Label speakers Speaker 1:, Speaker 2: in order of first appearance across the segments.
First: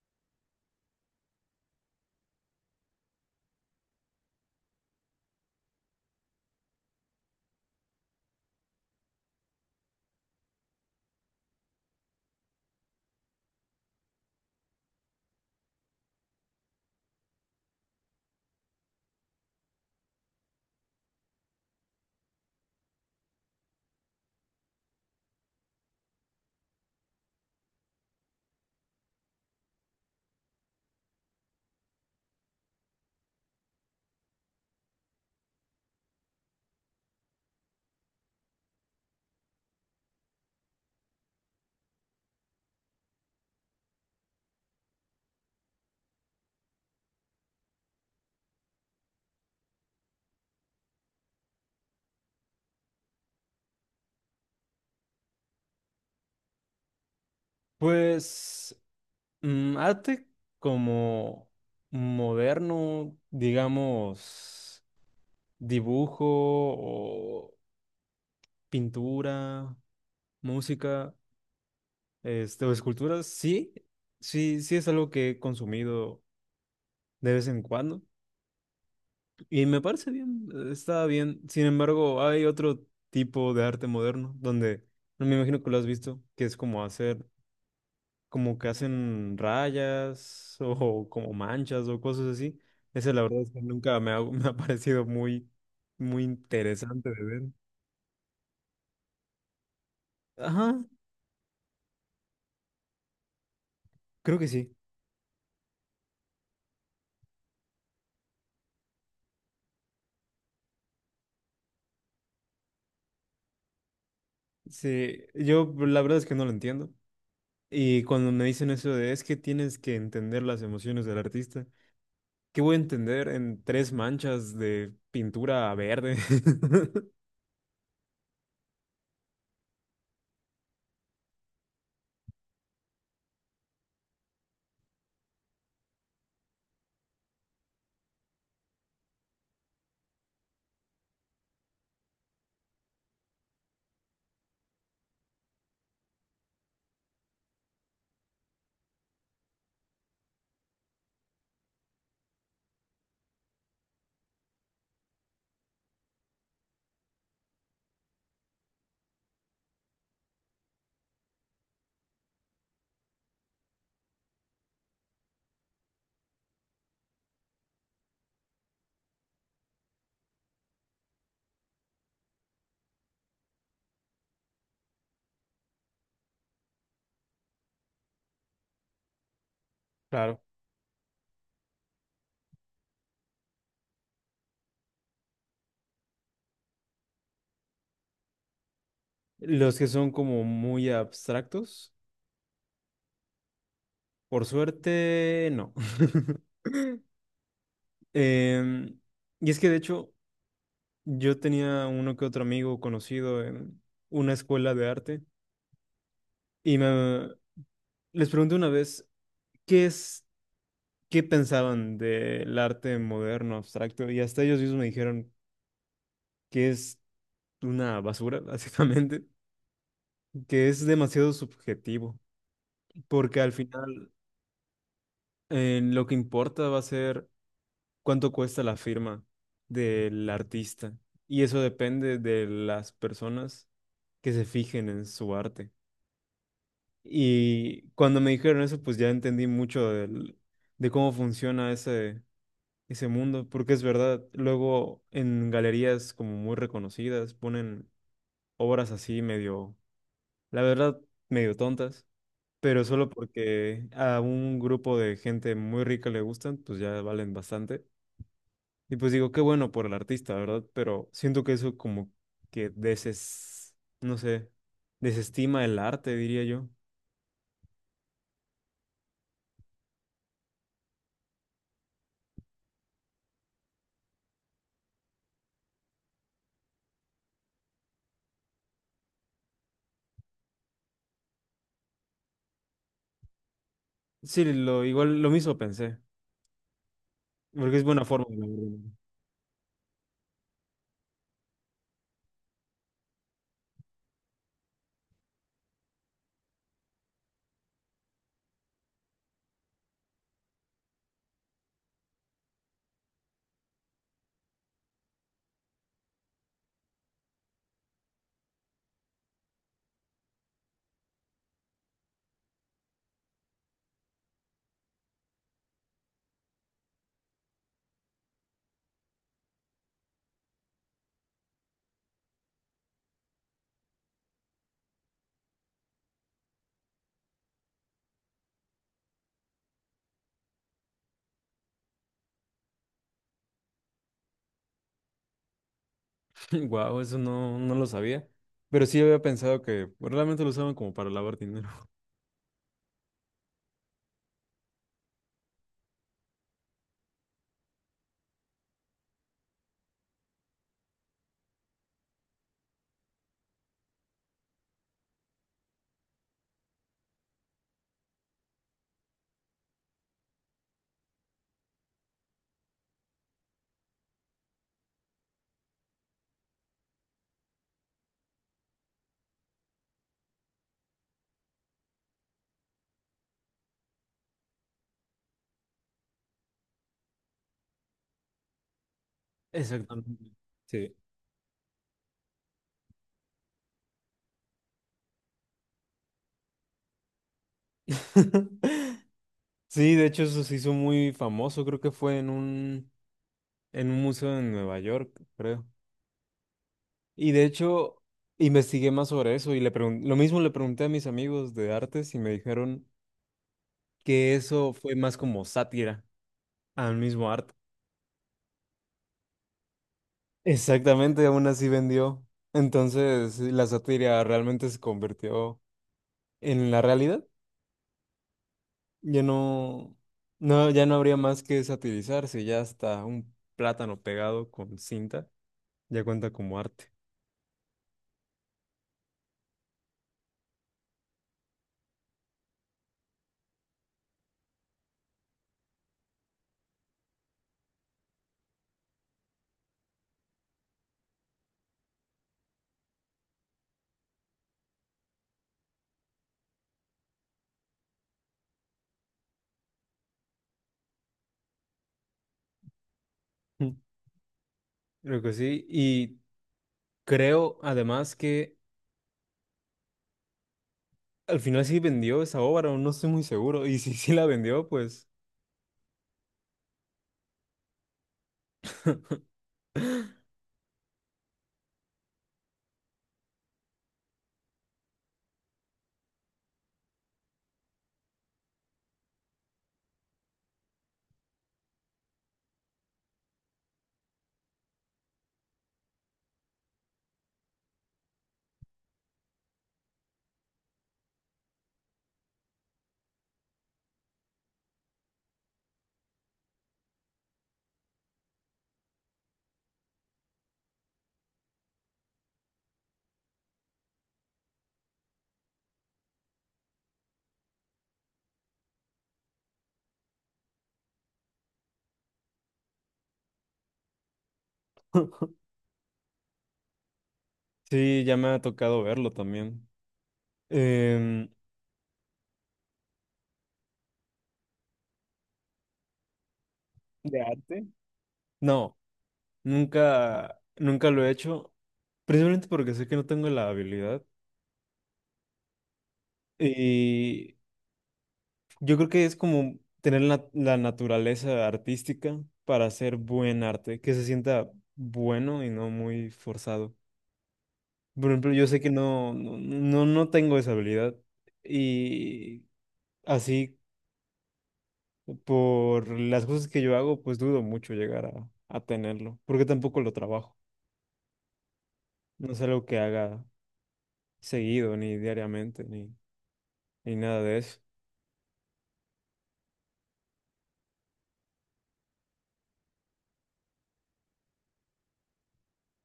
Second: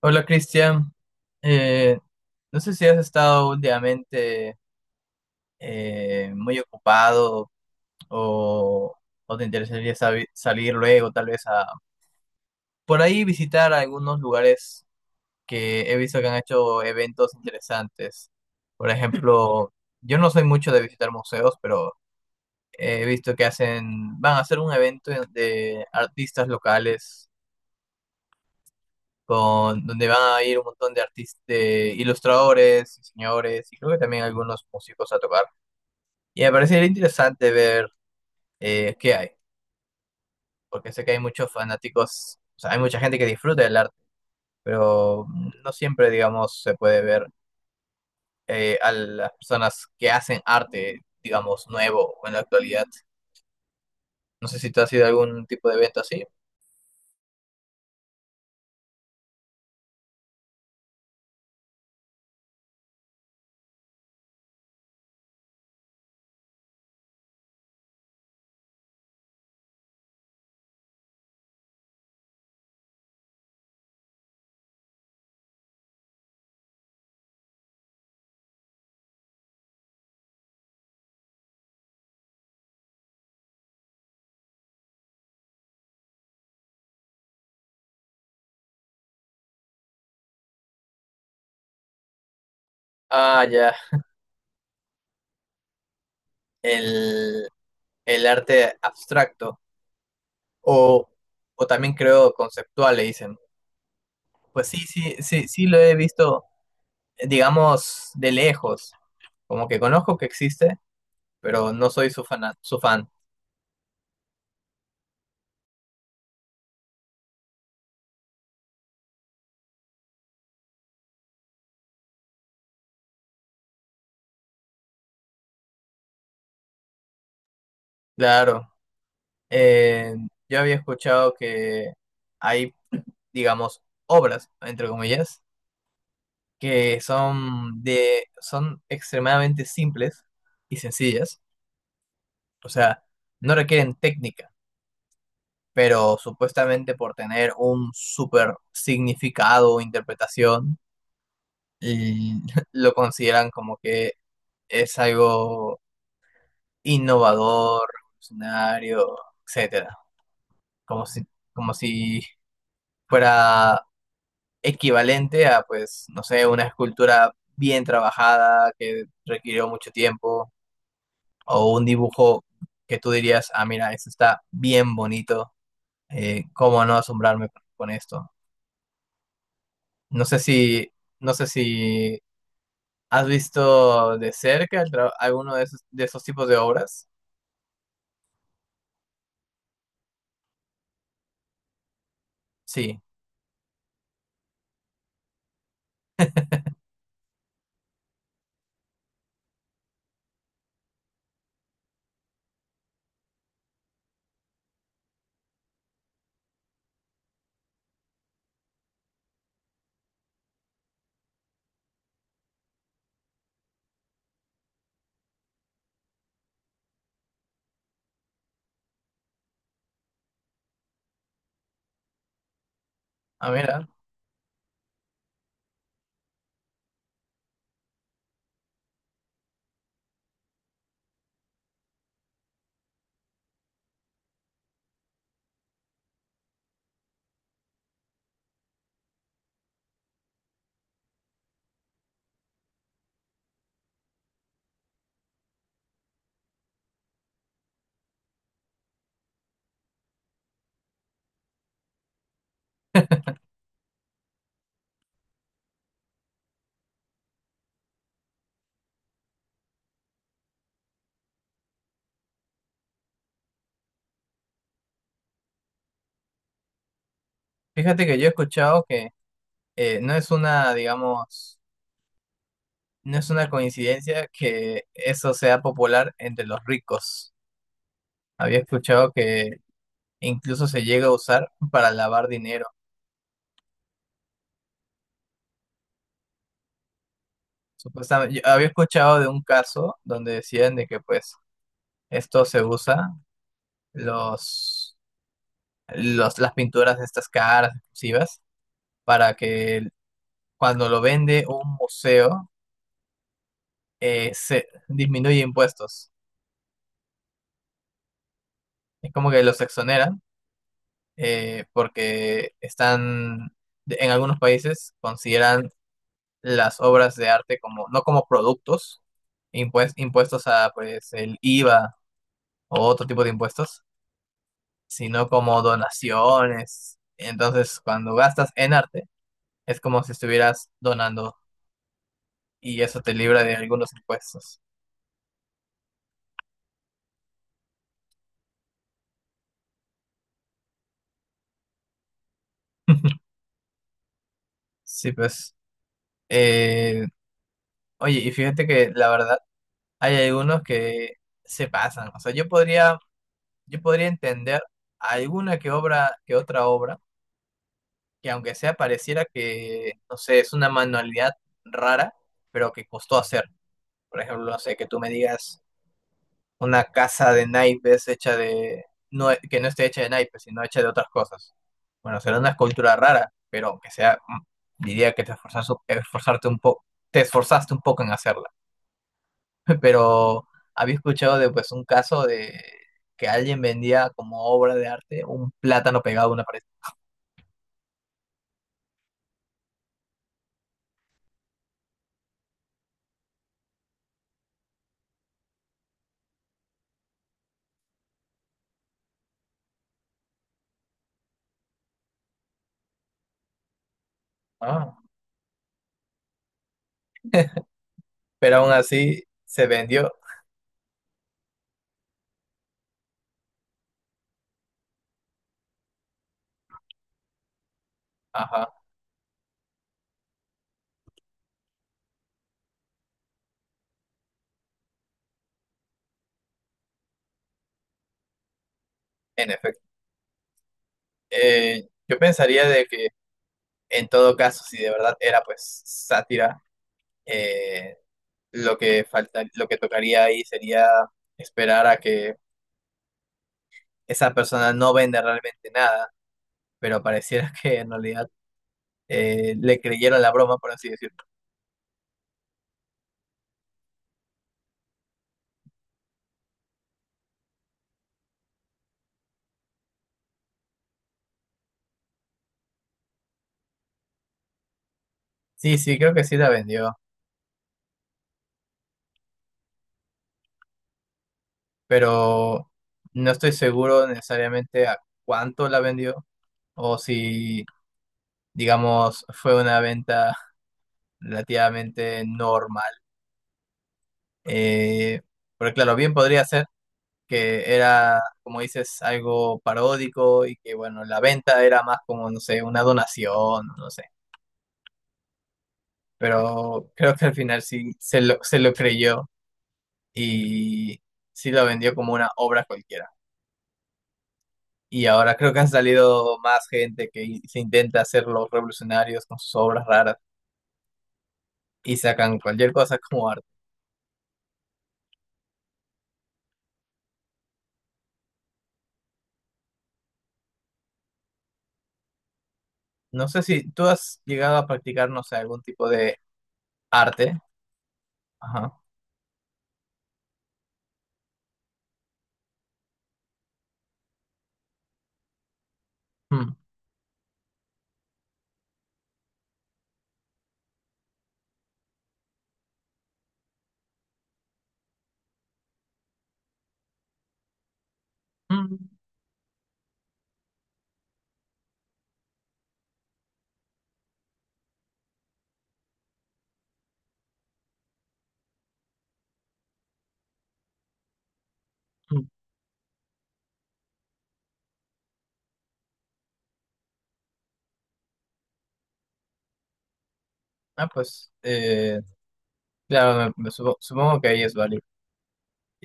Speaker 1: Hola Cristian. Eh, no sé si has estado últimamente muy ocupado o, o te interesaría salir luego tal vez a por ahí visitar algunos lugares que he visto que han hecho eventos interesantes. Por ejemplo, yo no soy mucho de visitar museos, pero he visto que hacen, van a hacer un evento de artistas locales con, donde van a ir un montón de artistas, de ilustradores, diseñadores y creo que también algunos músicos a tocar. Y me parecería interesante ver qué hay, porque sé que hay muchos fanáticos, o sea, hay mucha gente que disfruta del arte, pero no siempre, digamos, se puede ver a las personas que hacen arte, digamos, nuevo o en la actualidad. No sé si tú has ido a algún tipo de evento así.
Speaker 2: Pues arte como moderno, digamos, dibujo o pintura, música, o esculturas, sí, sí, sí es algo que he consumido de vez en cuando y me parece bien, está bien. Sin embargo, hay otro tipo de arte moderno donde, no me imagino que lo has visto, que es como hacer como que hacen rayas o como manchas o cosas así. Esa la verdad
Speaker 1: Ah,
Speaker 2: es que
Speaker 1: ya,
Speaker 2: nunca me ha, me ha parecido muy, muy interesante de ver.
Speaker 1: el, el arte abstracto
Speaker 2: Ajá,
Speaker 1: o, o también creo conceptual, le dicen.
Speaker 2: creo que
Speaker 1: Pues
Speaker 2: sí.
Speaker 1: sí, sí, sí, sí lo he visto, digamos, de lejos. Como que conozco que existe, pero no soy su fan, su fan.
Speaker 2: Sí, yo la verdad es que no lo entiendo. Y cuando me dicen eso de es que tienes que entender las emociones del artista, ¿qué voy a entender en tres manchas de pintura verde?
Speaker 1: Claro. Eh, yo había escuchado que hay, digamos, obras, entre comillas, que son de, son extremadamente simples y sencillas. O sea, no requieren técnica, pero supuestamente por tener un super significado o interpretación, l- lo consideran como que es algo innovador, revolucionario, etcétera. Como si, como si fuera equivalente a, pues, no sé, una escultura bien trabajada que requirió mucho tiempo o un dibujo que tú dirías, ah, mira, esto está bien bonito, ¿cómo no asombrarme con esto? No sé
Speaker 2: Claro.
Speaker 1: si, no sé si has visto de cerca el alguno de esos tipos de obras.
Speaker 2: Los que son como muy abstractos,
Speaker 1: Sí,
Speaker 2: por suerte, no. Em, y es que de hecho yo tenía uno que otro amigo conocido en una escuela de arte y me, les pregunté una vez qué es, qué pensaban del arte moderno, abstracto y hasta ellos mismos me dijeron que es una basura, básicamente, que es demasiado subjetivo, porque
Speaker 1: ah,
Speaker 2: al
Speaker 1: mira.
Speaker 2: final lo que importa va a ser cuánto cuesta la firma del artista y eso depende de las personas que se fijen en su arte. Y cuando me dijeron eso, pues ya entendí mucho de cómo funciona ese mundo, porque es verdad, luego en galerías como muy reconocidas ponen obras así medio, la verdad, medio tontas, pero solo porque a un grupo de gente muy rica le gustan, pues ya valen bastante. Y pues digo, qué bueno por el artista, ¿verdad? Pero siento que eso como que no sé, desestima el arte, diría yo.
Speaker 1: Fíjate que yo he escuchado que no es una, digamos, no es una coincidencia que eso sea popular entre los ricos. Había escuchado que incluso se llega a usar para lavar dinero.
Speaker 2: Sí, igual lo mismo pensé, porque es buena forma de
Speaker 1: Supuestamente, yo había
Speaker 2: lavar.
Speaker 1: escuchado de un caso donde decían de que pues esto se usa, los, los, las pinturas de estas caras exclusivas, para que cuando lo vende un museo se disminuye impuestos. Es como que los exoneran porque están, en algunos países consideran las obras de arte como, no como productos, impuestos a pues el IVA o otro tipo de impuestos, sino como donaciones. Entonces, cuando gastas en arte, es como si estuvieras donando y eso te libra de algunos impuestos.
Speaker 2: Wow, eso no lo sabía, pero sí había pensado que realmente lo usaban como para lavar dinero.
Speaker 1: Sí, pues. eh, oye, y fíjate que la verdad hay algunos que se pasan. O sea, yo podría entender alguna que obra, que otra obra, que aunque sea pareciera que, no sé, es una manualidad rara, pero que costó hacer. Por ejemplo, no sé, que tú me digas una casa de naipes hecha de, no, que no esté hecha de naipes, sino hecha de otras cosas. Bueno, será una escultura rara, pero que sea, diría que te esforzaste, esforzarte un poco, te esforzaste un poco en hacerla.
Speaker 2: Exactamente.
Speaker 1: pero
Speaker 2: Sí.
Speaker 1: había escuchado de pues un caso de que alguien vendía como obra de arte un plátano pegado a una pared.
Speaker 2: Sí, de hecho eso se hizo muy famoso, creo que fue en en un museo en Nueva York, creo. Y de hecho investigué más sobre eso y le lo mismo le pregunté a mis amigos de artes y me dijeron que eso fue
Speaker 1: Ah.
Speaker 2: más como sátira al mismo arte.
Speaker 1: Pero aún así se vendió.
Speaker 2: Exactamente, aún así vendió. Entonces, la sátira realmente se convirtió en la realidad.
Speaker 1: Ajá,
Speaker 2: Ya no, no, ya no habría más que satirizarse, ya hasta un plátano pegado con cinta ya cuenta como arte.
Speaker 1: en efecto. Yo pensaría de que en todo caso, si de verdad era pues sátira, eh, lo que falta, lo que tocaría ahí sería esperar a que esa persona no venda realmente nada, pero pareciera que en realidad le creyeron la broma, por así decirlo.
Speaker 2: Mm. Creo que sí. Y creo además que al final sí vendió esa obra, o no estoy muy seguro. Y si sí la vendió, pues
Speaker 1: Sí, sí, creo que sí la vendió. Pero no estoy seguro necesariamente a cuánto la vendió o si, digamos, fue una venta relativamente normal. Eh, pero claro, bien podría ser que era, como dices, algo paródico y que, bueno, la venta era más como, no sé, una donación, no sé. Pero creo que al final sí se lo creyó y sí lo vendió como una obra cualquiera. Y ahora creo que han salido más gente que se intenta hacer los revolucionarios con sus obras raras y sacan cualquier cosa como arte.
Speaker 2: sí, ya me ha tocado verlo también. Em,
Speaker 1: No sé si tú has llegado a practicar, no sé, algún tipo de
Speaker 2: ¿de
Speaker 1: arte.
Speaker 2: arte? No,
Speaker 1: Ajá.
Speaker 2: nunca lo he hecho. Principalmente porque sé que no tengo la habilidad
Speaker 1: Mm,
Speaker 2: y yo creo que es como tener la naturaleza artística para hacer buen arte, que se sienta bueno y no muy forzado. Por ejemplo, yo sé que
Speaker 1: mm,
Speaker 2: no tengo esa habilidad y así por las cosas que yo hago, pues dudo mucho llegar a tenerlo, porque tampoco lo trabajo.
Speaker 1: mm.
Speaker 2: No es algo que haga seguido, ni diariamente, ni nada de eso.
Speaker 1: Ah, pues, claro, supongo que ahí es válido.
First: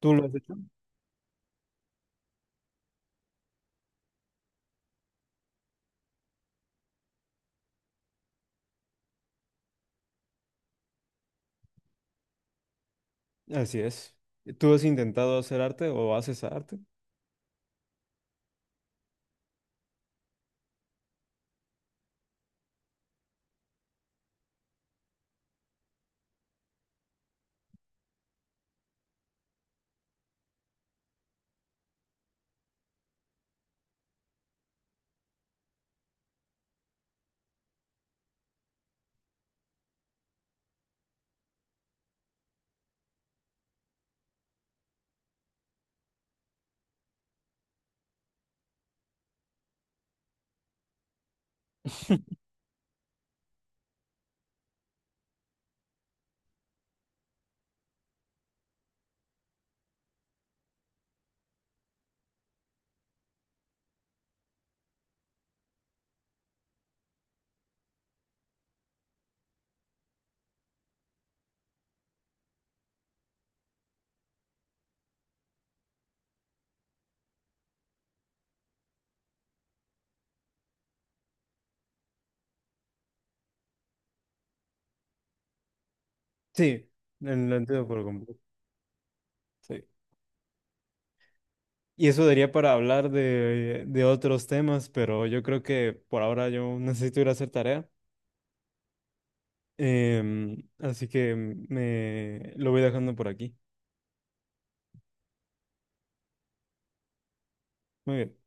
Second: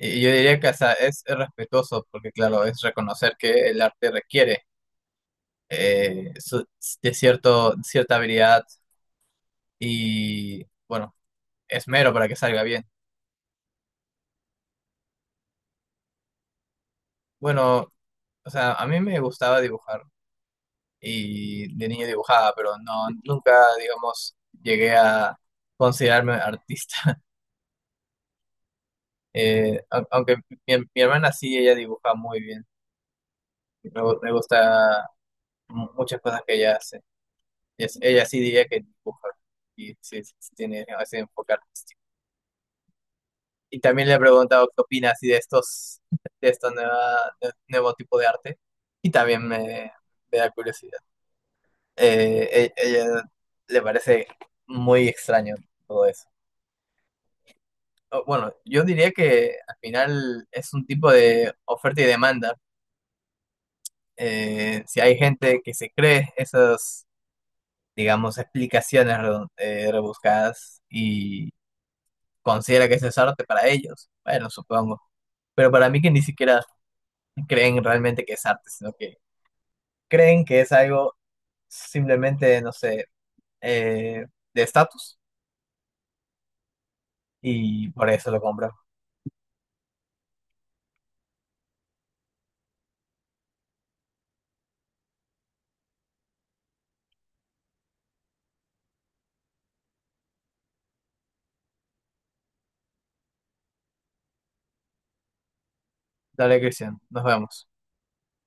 Speaker 2: ¿Tú lo
Speaker 1: yo
Speaker 2: has hecho?
Speaker 1: diría que hasta es respetuoso, porque claro, es reconocer que el arte requiere eh, su- de cierto, cierta habilidad y, bueno, esmero para que salga bien.
Speaker 2: Así es. ¿Tú has intentado hacer arte o haces arte?
Speaker 1: Bueno, o sea, a mí me gustaba dibujar y de niño dibujaba, pero no, nunca, digamos, llegué a considerarme artista. Aunque mi hermana sí, ella dibuja muy bien. Me gusta muchas cosas que ella hace. Y ella sí diría que dibuja y sí, sí tiene ese enfoque artístico. Y también le he preguntado qué opina así de estos, de estos nuevo tipo de arte. Y también me da curiosidad. Ella le parece muy extraño todo eso. Bueno, yo diría que al final es un tipo de oferta y demanda. Si hay gente que se cree esas, digamos, explicaciones rebuscadas y considera que eso es arte para ellos, bueno, supongo. Pero para mí que ni siquiera creen realmente que es arte, sino que creen que es algo simplemente, no sé, eh, de estatus
Speaker 2: Sí, lo entiendo
Speaker 1: y
Speaker 2: por
Speaker 1: por eso
Speaker 2: completo.
Speaker 1: lo compran.
Speaker 2: Sí. Y eso daría para hablar de otros temas, pero yo creo que por ahora yo necesito ir a hacer tarea. Em, así que me lo voy dejando por aquí.
Speaker 1: Dale, Cristian, nos vemos.
Speaker 2: Muy bien.